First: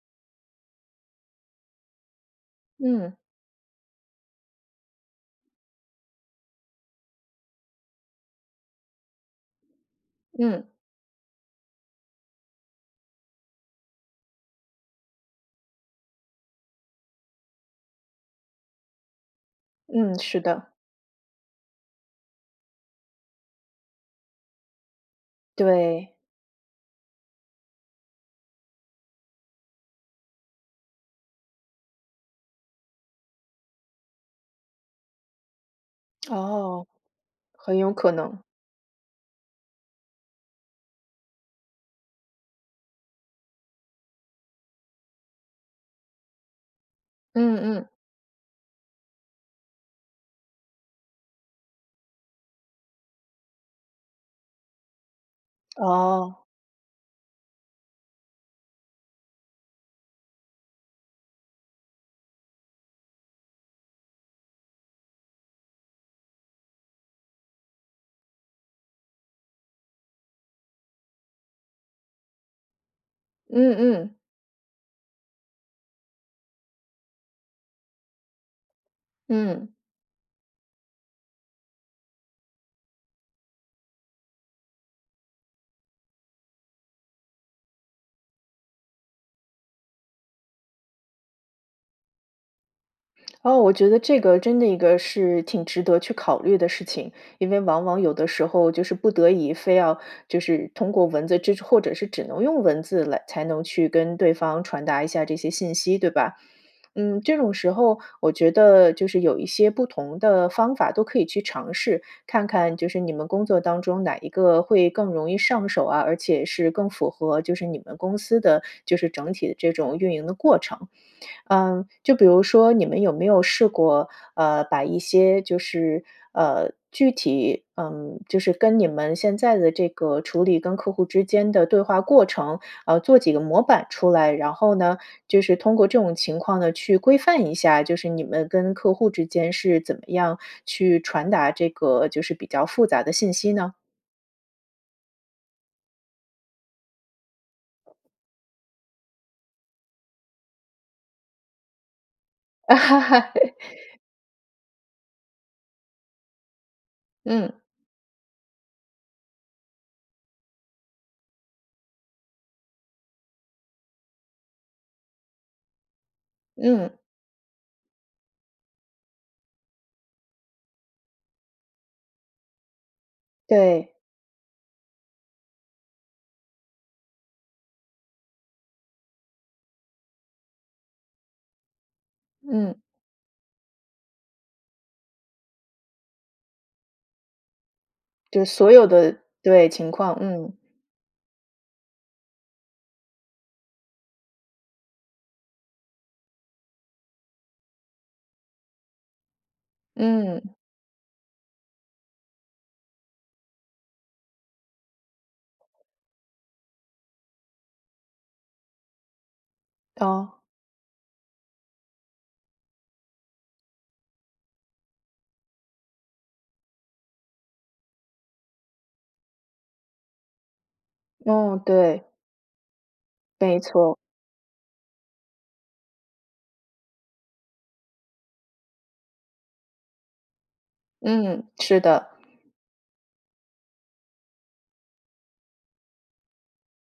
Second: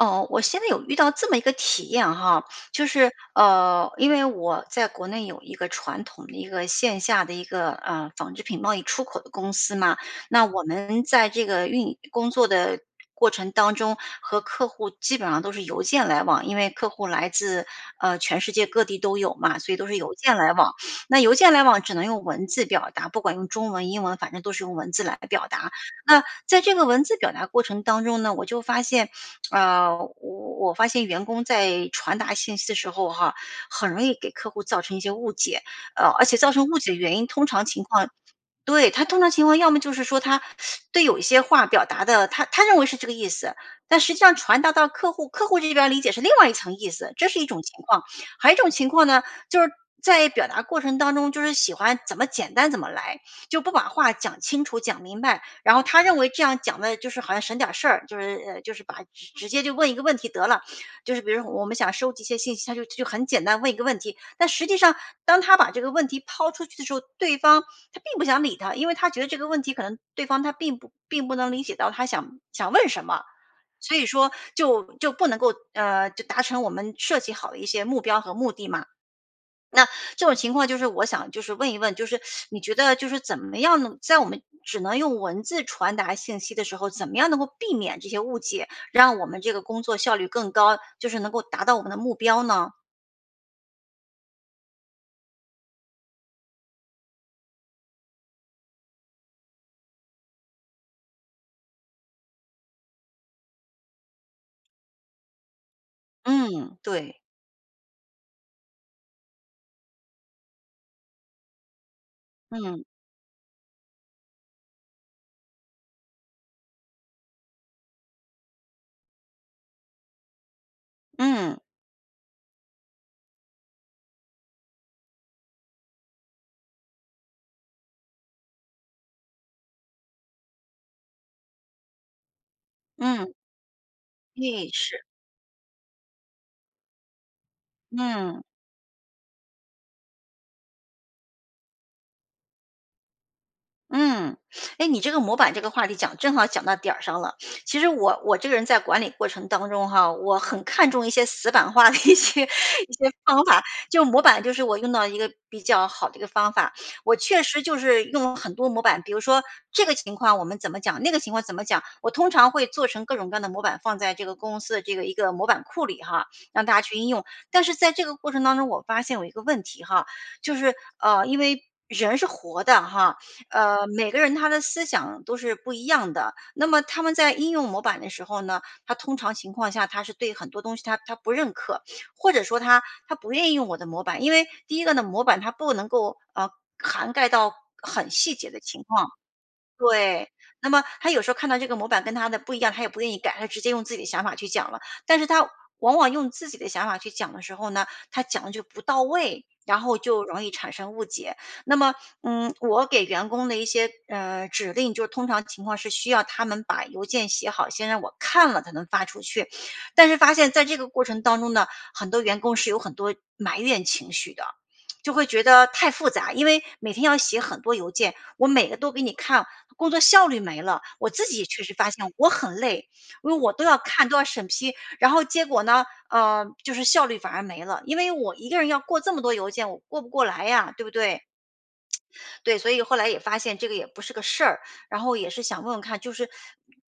哦，我现在有遇到这么一个体验哈。就是，嗯。呃，因为我在国内有一个传统的一个线下的一个，呃，纺织品贸易出口的公司嘛。那我嗯。们在这个运营工作的过程当中，和客户基本上都是邮件来往。因为客户来自，呃，全世界各地都有嘛，所以都是邮嗯，件是来的。往。那邮件来往只能用文字表达，不管用中文、英文，反正都是用文字来表达。对。那在这个文字表达过程当中呢，我就发现，啊，我我我发现员工在传达信息的时候哈，很容易给客户造成一些误解。呃，而且造成误哦，解的原因通常很情有况可能。对，他通常情况，要么就是说他 对有一些话表达得他他认为是这个意思，但实际上传达到客户，客户这边儿理解是另外一层意思，这是一嗯种情嗯。况。还有一种情况呢，就是在表达过程当中就是喜欢怎么简单怎么来，就不把话讲清楚、讲明白。然后他认为这哦。样讲得就是好像省点事儿，就是呃，就是把直直接就问一个问题得了。就是比如说我们想收集一些信息，他就就很简单问一个问题。但实际上，当他把这个问题抛出去的时候，对方他并不想理他。因为他觉得这个问题可能对方他并不并不能理解到他想想问什么。嗯所以嗯。说就就不能够，呃就达成我们设计好的一些目标和目的嘛。嗯。那，这种情况就是我想就是问一问就是，你觉得就是怎么样能在我们只能用文字传达信息的时候，怎么样能够避免这些误解，让我们这个工作效率更高，就是能够达到我们的目标呢？哦。我觉得这个真的一个是挺值得去考虑的事情。因为往往有的时候就是不得已非要就是通过文字这种或者是只能用文字来才能去跟对方传达一下这些信息，对吧？嗯。对。嗯，这种时候我觉得，就是有一些不同的方法都可以去尝试，看看嗯。就是你们工作当中哪一个会更容易上手啊，而且是更符合就是你们公司的就是整体的这种运营的过程。嗯。呃，就比如说你们有没有试过，呃，把一些就是，呃，具体，嗯，就是跟你们现在的这个处理跟客户之间的对话过程，呃，做嗯。几个模板出来，然对，后呢，是。就是通过这种情况呢，去规范一下，就是你嗯。们跟客户之间是怎么样去传达这个就是比较复杂的信息呢？嗯。诶，你这个模板这个话题讲正好讲到点儿上了。其实我我这个人在管理过程当中哈，我很看重一些死板化的一些一些方 法。就模板就是我用到一个比较好的一个方法。我确嗯。实就是用了很多模板，比如说这个情况我们怎么讲，那个情况怎么讲，我通常会做成各种各样的模板，放在这个公司的这个一个模板库里哈，让大家嗯。去应用。但是在这个过程当中，我发现有一个问题哈，就是，啊，因为人是活的哈，啊，对。每个人他的思想都是不一样的。那么他们在应用模板的时候呢，他通常情况下，他是对很多东西，他他不认可，或者说嗯。他他不愿意用我的模板。因为第一个呢，模板，它不能够，呃涵盖到很细就节的所情有况。的对，情况，对，嗯。那么他有时候看到这个模板跟他的不一样，他也不愿意改，他就直接用自己的想法去讲了。但是他往往用自己的想法去讲的时候呢，他讲得就不到位，然后就容易嗯。产生误解。那么，嗯，我给员工的一些，呃，指令，就通常情况是需要他们把邮件写好，先让我看了才能发出去。但是发哦。现在这个过程当中呢，很多员工是有很多埋怨情绪的，就会觉得太复杂。因为每天要写很多邮件，我每个都给你看，工作效率没了，我自己也嗯。确实发对。现我很累。因为我没都要错。看、都要审批，然后结果呢，呃，就是效率反而没了。因为我一个人要过这么多邮件，我过不过来呀，对不对？嗯。是的。对，所以后来也发现这个也不是个事儿，然后也是想问问看就是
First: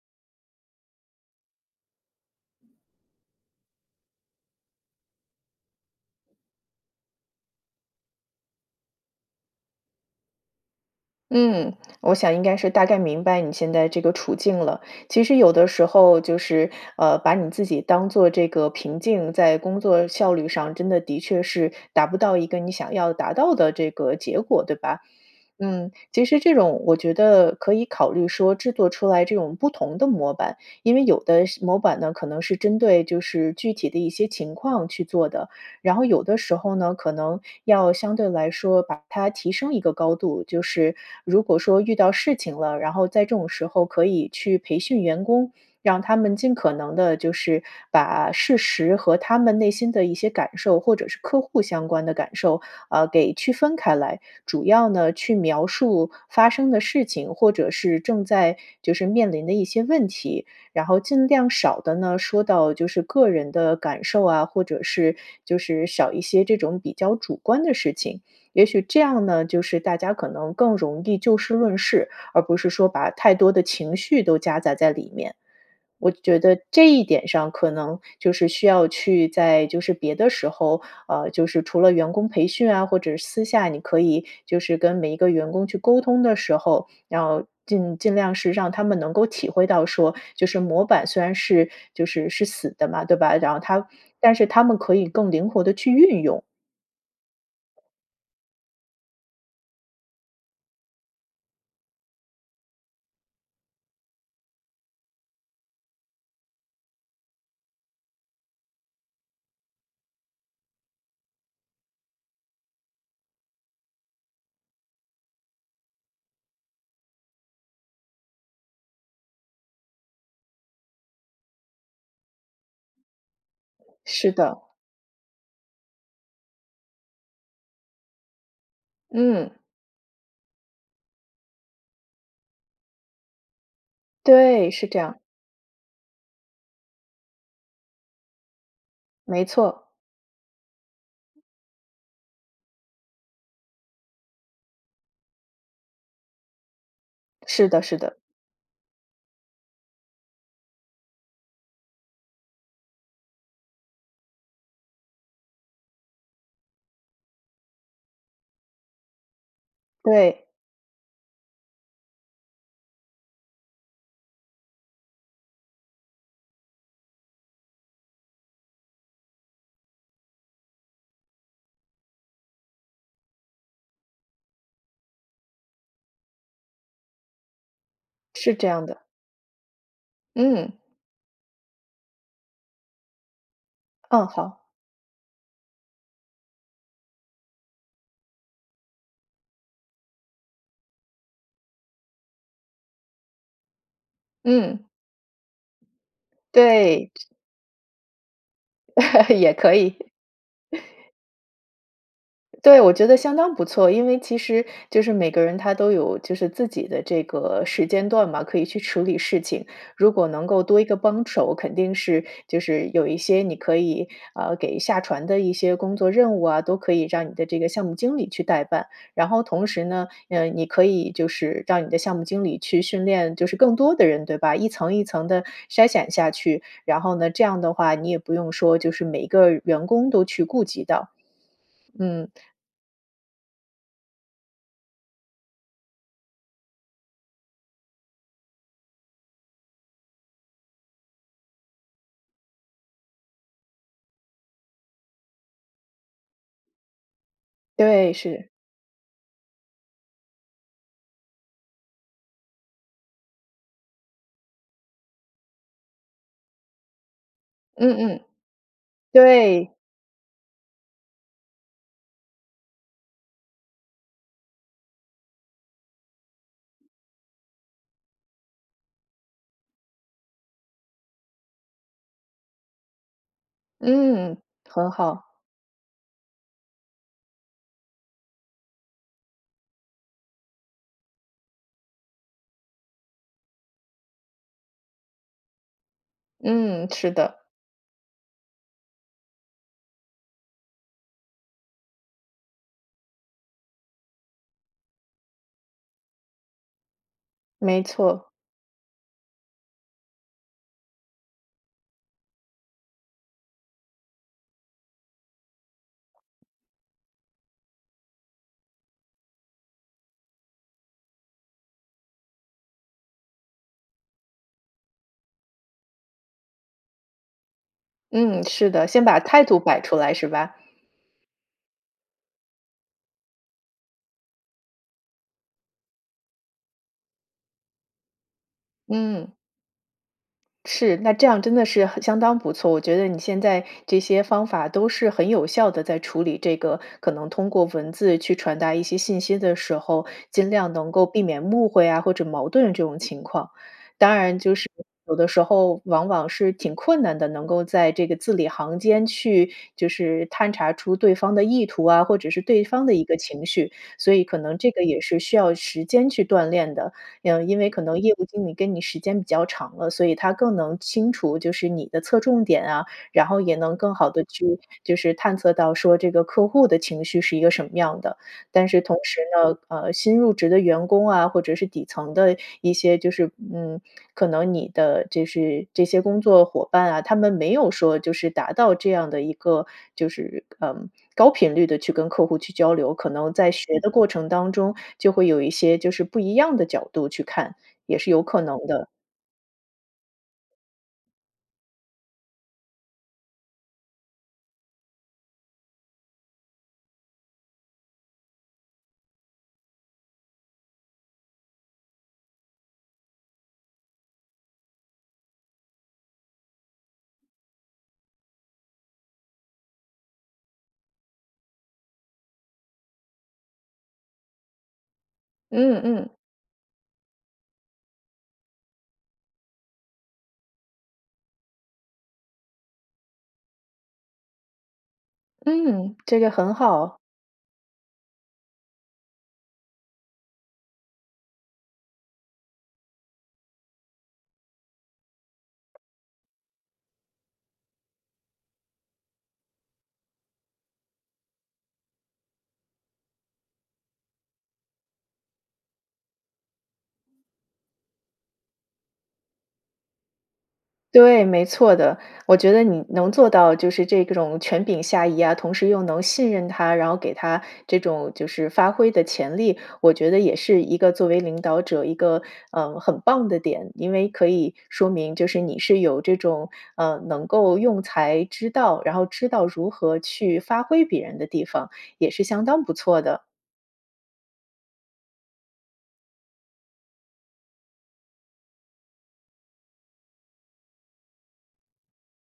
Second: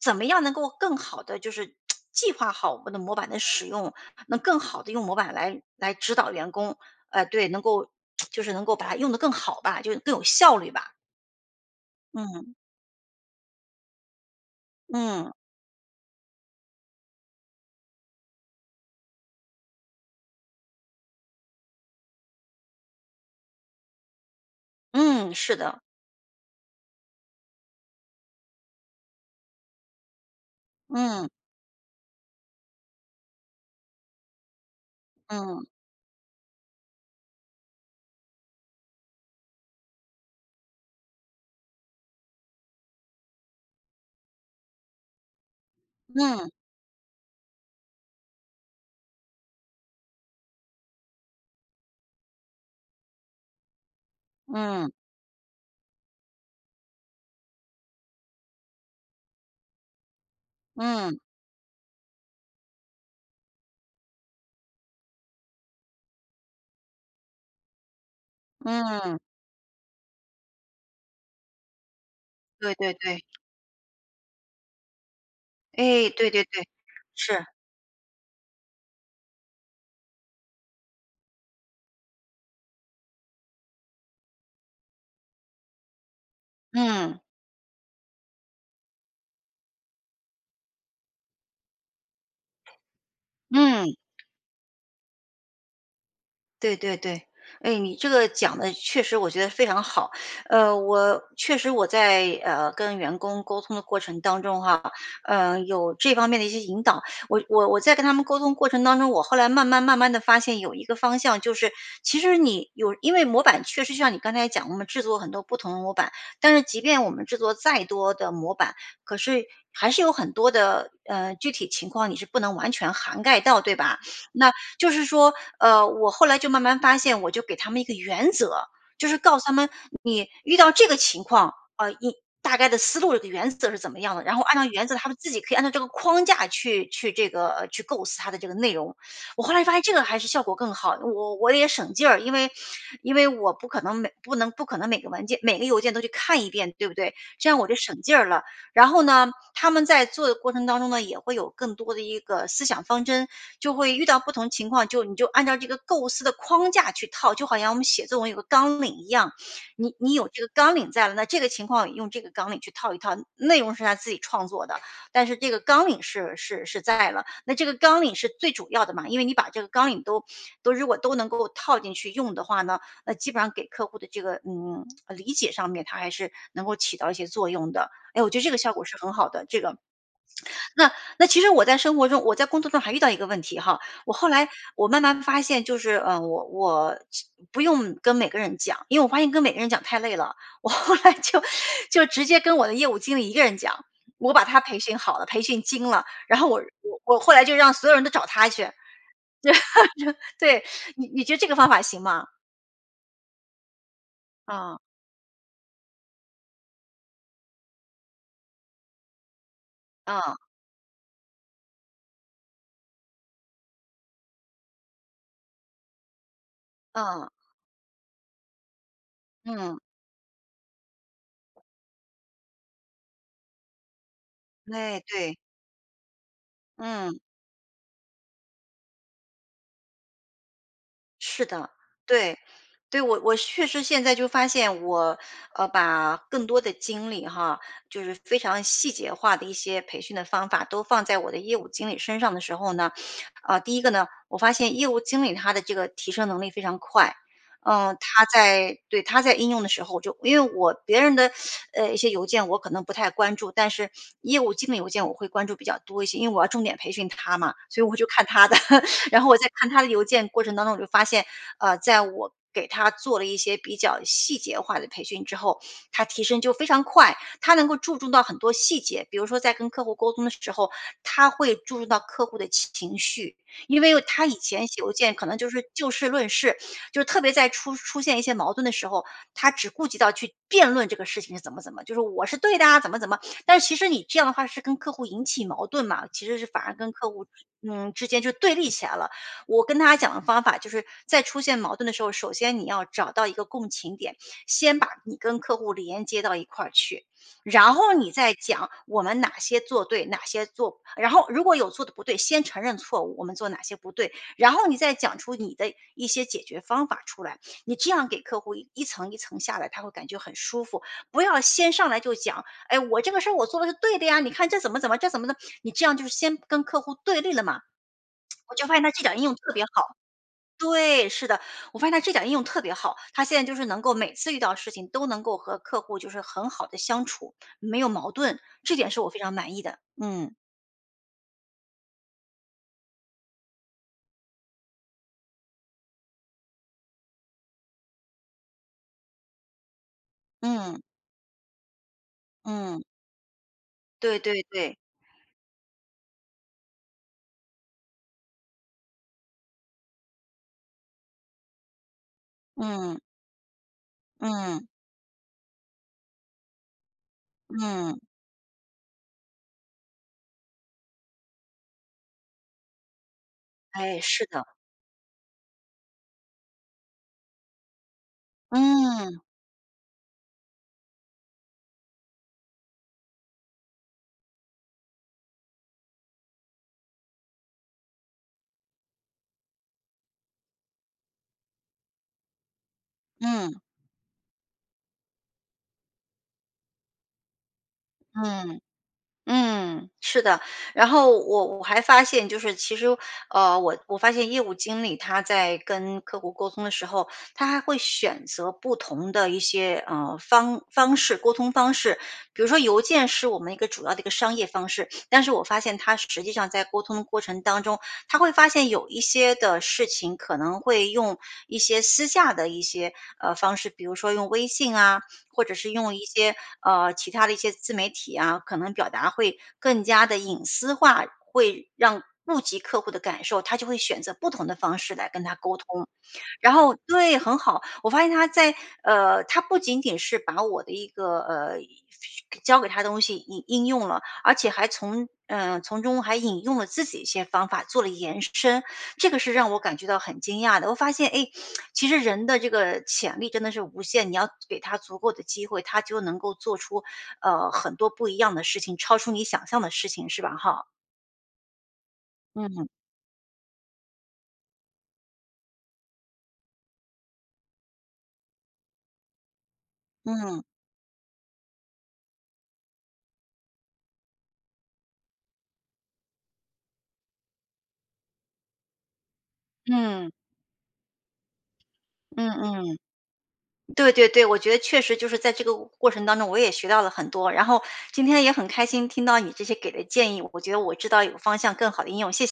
怎么样能够更好地就是 计划好我们的模板的使用，能更好地用模板来来指导员工。呃，对，能够 就是能够把它用得更好吧，就是更有效率吧。嗯，我想应嗯。该是大概明白你现在这个处境了。其嗯。实有的时候就是，呃，把你自己当做这个瓶颈，在工作效率上真的的确是达不到一个你想要达到的这个结果，对吧？嗯，是的。嗯，其实这种我觉得可以考虑说，制作出来这种不同的模板。因为有嗯。的时模板呢，可能是针对就是具体的一些情况去做的。嗯。然后有的时候呢，可能要相对来说把它提升一个高度。就是如果说遇到事情了，然后在这种时候可以去培训员工，让他们嗯。尽可能地就是把事实和他们内心的一些感受，或者是客户相关的感受，啊，给区分开来。主要嗯。呢去描述发生的事情，或者是正在就是面临的一些问题。然后嗯。尽量少地呢，说到就是个人的感受啊，或者是就是少一些这种比较主观的事情。也许这嗯。样呢，就是大家可能更容易就事论事，而不是对说对把对。太多的情绪都夹杂在里面。哎，我对觉对得对。这一点是。上可能就是需要去在就是别的时候呃，就是除了员工培训啊，或者私下你可以就是跟每一个员工去沟通的时候，嗯。要尽尽量是让他们能够体会到说，就是模板虽然是就是是死的嘛，对吧，然后他嗯。但是他们可以更灵活地去运用。对对对。诶，你这个讲得确实我觉得非常好。呃，我确实我在，呃，跟员工沟通的过程当中啊。嗯，有这方面的一些引导。我我我在跟他们沟通过程当中，我后来慢慢慢慢地发现有一个方向，就是其实你有因为模板确实像你刚才讲的嘛，制作很多不同的模板。但是即便我们制作再多的模板，可是还是有很多的呃，具体情况你是不能完全涵盖到对吧？是那的。就是说，呃，我后来就慢慢发现，我就给他们一个原则，就是告诉他嗯。们，你遇到这个情况，呃，一大概的思路的原则是怎么样的。然后按照对。原是则，这他们样。自己可以按照这个框架去去这个去构思它的这个内容。我没后来发现错。这个还是效果更好，我我也省劲儿。因为因为我不可能每不能不可能每个文件每个邮件都去看一遍，对不对？这样我是就的是省劲的。儿了。然后呢，他们在做的过程当中呢，也会有更多的一个思想方针。就会遇到不同情况，就你就按照这个构思的框架去套，就好像我们写作文有一个纲领一样。你你有这对。个纲领在了，那这个情况用这个纲领去套一套，内容是他自己创作的，但是这个纲领是是是在了。那这个纲领是最主要的嘛，因为你把这个纲领都都如果都能够套进去用的话呢，那基本上给客户的这个嗯，呃理解上面，它还是能够起到一些作用的。诶，我觉得这是个这效果样是的。很好的，这个。嗯。那那其实我在生活中我在工作中还遇到一个问题哈。我嗯。后来好。我慢慢发现就是，呃，我我其不用跟每个人讲，因为我发现跟每个人讲太累了。我后来就就直接跟我的业务经理一个人讲，我把他培嗯。训好了，培训精了，然后我对。我我后来就让所有人都找他去。也可以。对啊，就对。你 你觉得这个方法行吗？对，我觉得相当不错。因为其实嗯。就是每个人他都有就是自己的这个时间段嘛，可以去处理事情。如果嗯。能够多一个帮手，肯定是就是有一些你可以，呃，给下传的一些工作任务啊，都可以嗯。让你的这个项目经理去代办。然后同嗯。时呢，呃，你可以就是让你的项目经理去训练，就是更多的人，对吧？一层对一层对。地筛选下去，然后嗯。呢，这样的话，你也不用说就是每一个员工都去顾及到。是的，嗯。对，对。我我确实现在就发现我，呃，把更多的精力哈，就是非常细节化的一些培训的方法都放在我的业务经理身上的时候呢，啊，第一个呢，我发现业务经理他的这个提升能力非常快。嗯，对，他是。在对，他在应用的时候，我就因为我别人的，呃一些邮件，我可能不太关注。但是业务经理邮件我会关注比较多一些，因为我要重点培训他嘛，所以嗯我就嗯。看他的。然后我在看对。他的邮件过程当中，我就发现，呃，在我给他做了一些比较细节化的培训之后，他提升就非常快，他能够注重到很多细节。比如说在跟客户沟通的时候，他会注重到客户的情绪。因为哦，他以嗯。前写很邮件可好。能就是就事论事，就特别在出出现一些矛盾的时候，他只顾及到去辩论这个事情是怎么怎么。就是“我是对的啊”，怎么怎么。但其实你这样的话是跟客户引起矛盾嘛，其实是反而嗯，跟是客户的。嗯，之间就对立起来了。我跟他讲的方法就是，在出现矛盾的时候，首先你要找到一个共情点。先把你跟客户连接到一块儿去。然没后你错。再讲，我们哪些做对哪些做然后如果有做得不对，先承认错误，我们做哪些不对，然后你再讲出你的一些解决方法儿出来。你这样给客户一层一层下来，他会感觉很舒服。不要先上来就讲：“哎，我这个事儿我做得是对的呀，你看这怎么怎么这怎么弄“你这样就是先跟客户对立了嘛。嗯，我就是发现的。他这先点儿把应用态特度别摆好出来是吧？对，是的，我发现他这点儿应用特别好。他现在就是能够每次遇到事情，都能够和客户就是很好地相处，没有矛盾。这点是我非嗯。常满意的。嗯。是，那这样真的是很相当不错。我觉得你现在这些方法都是很有效地在处理这个可能通过文字去传达一些信息的时候，尽量嗯。能够避免误会啊或者矛盾这嗯。种情况。当对然对就是对。有的时候往往是挺困难的，能够在这个字里行间去就是探查出对方的意图啊，或者是对方的嗯。一个情绪，所以可能嗯。这个也是需要时间去锻炼的。呃，因为可嗯。能业务经理跟你时间比较长了，所以他更能清楚，就是你的侧重点啊，然后也能更哎，好地是的。去，就是探测到说这个客户的情绪是一个什么样的。但是同嗯。时呢，呃，新入职的员工啊，或者是底层的一些就是嗯，可能你的就是这些工作伙伴啊。他们没有说就是达到这样的一个，就是嗯，高频率地去跟客户去交流，可能在嗯。学的过程当中，就会有一些就是不一样的角度去看，也是有可能嗯，的。嗯，是的。然后我我还发现就是其实，呃，我我发现业务经理他在跟客户沟通的时候，他还会选择不同的一些，呃，方方式沟通方式。比如说邮件是我们一个主要的一个商业方式，但是我发现他实实际上在沟通的过程当中，他会发现有一些的事情可能会用一些私下的一些，呃，方式，比如说用微信啊，或者是嗯用一嗯。些，呃，其它的一些自媒体啊，可能表达会更加地隐私化，会让顾及客户的感受。他就会选择不同的方式来跟他沟通，嗯。这个然很后好。对，很好。我发现他在呃，他不仅仅是把我的一个呃，教给他的东西应应用了，而且还从呃，从中还引用了自己一些方法做了延伸。这个是让我感觉到很惊讶的，我发现，诶，其实人的这个潜力真的是无限。你要给他足够的机会，他就能够做出，呃，很多不一样的事情，超出你想象的事情，是吧？哈。对，没错的。我觉得嗯。你能做到就是这个种权柄下移啊，同时又能信任他，然后给他这种就是发挥的潜力，我觉得也嗯。是一个作为领导者一个，嗯，很棒的点。因为可以说明就是你是有这种，呃，能够用才，知道然后知道如何嗯。去发挥别人的地方，也是嗯相当不嗯。错的。对对对，我觉得确实就是在这个我过程当中，我也学到了很多。然后今天也很开心，听到你这些给的建议，我觉得我知道有方向更好地应用，谢谢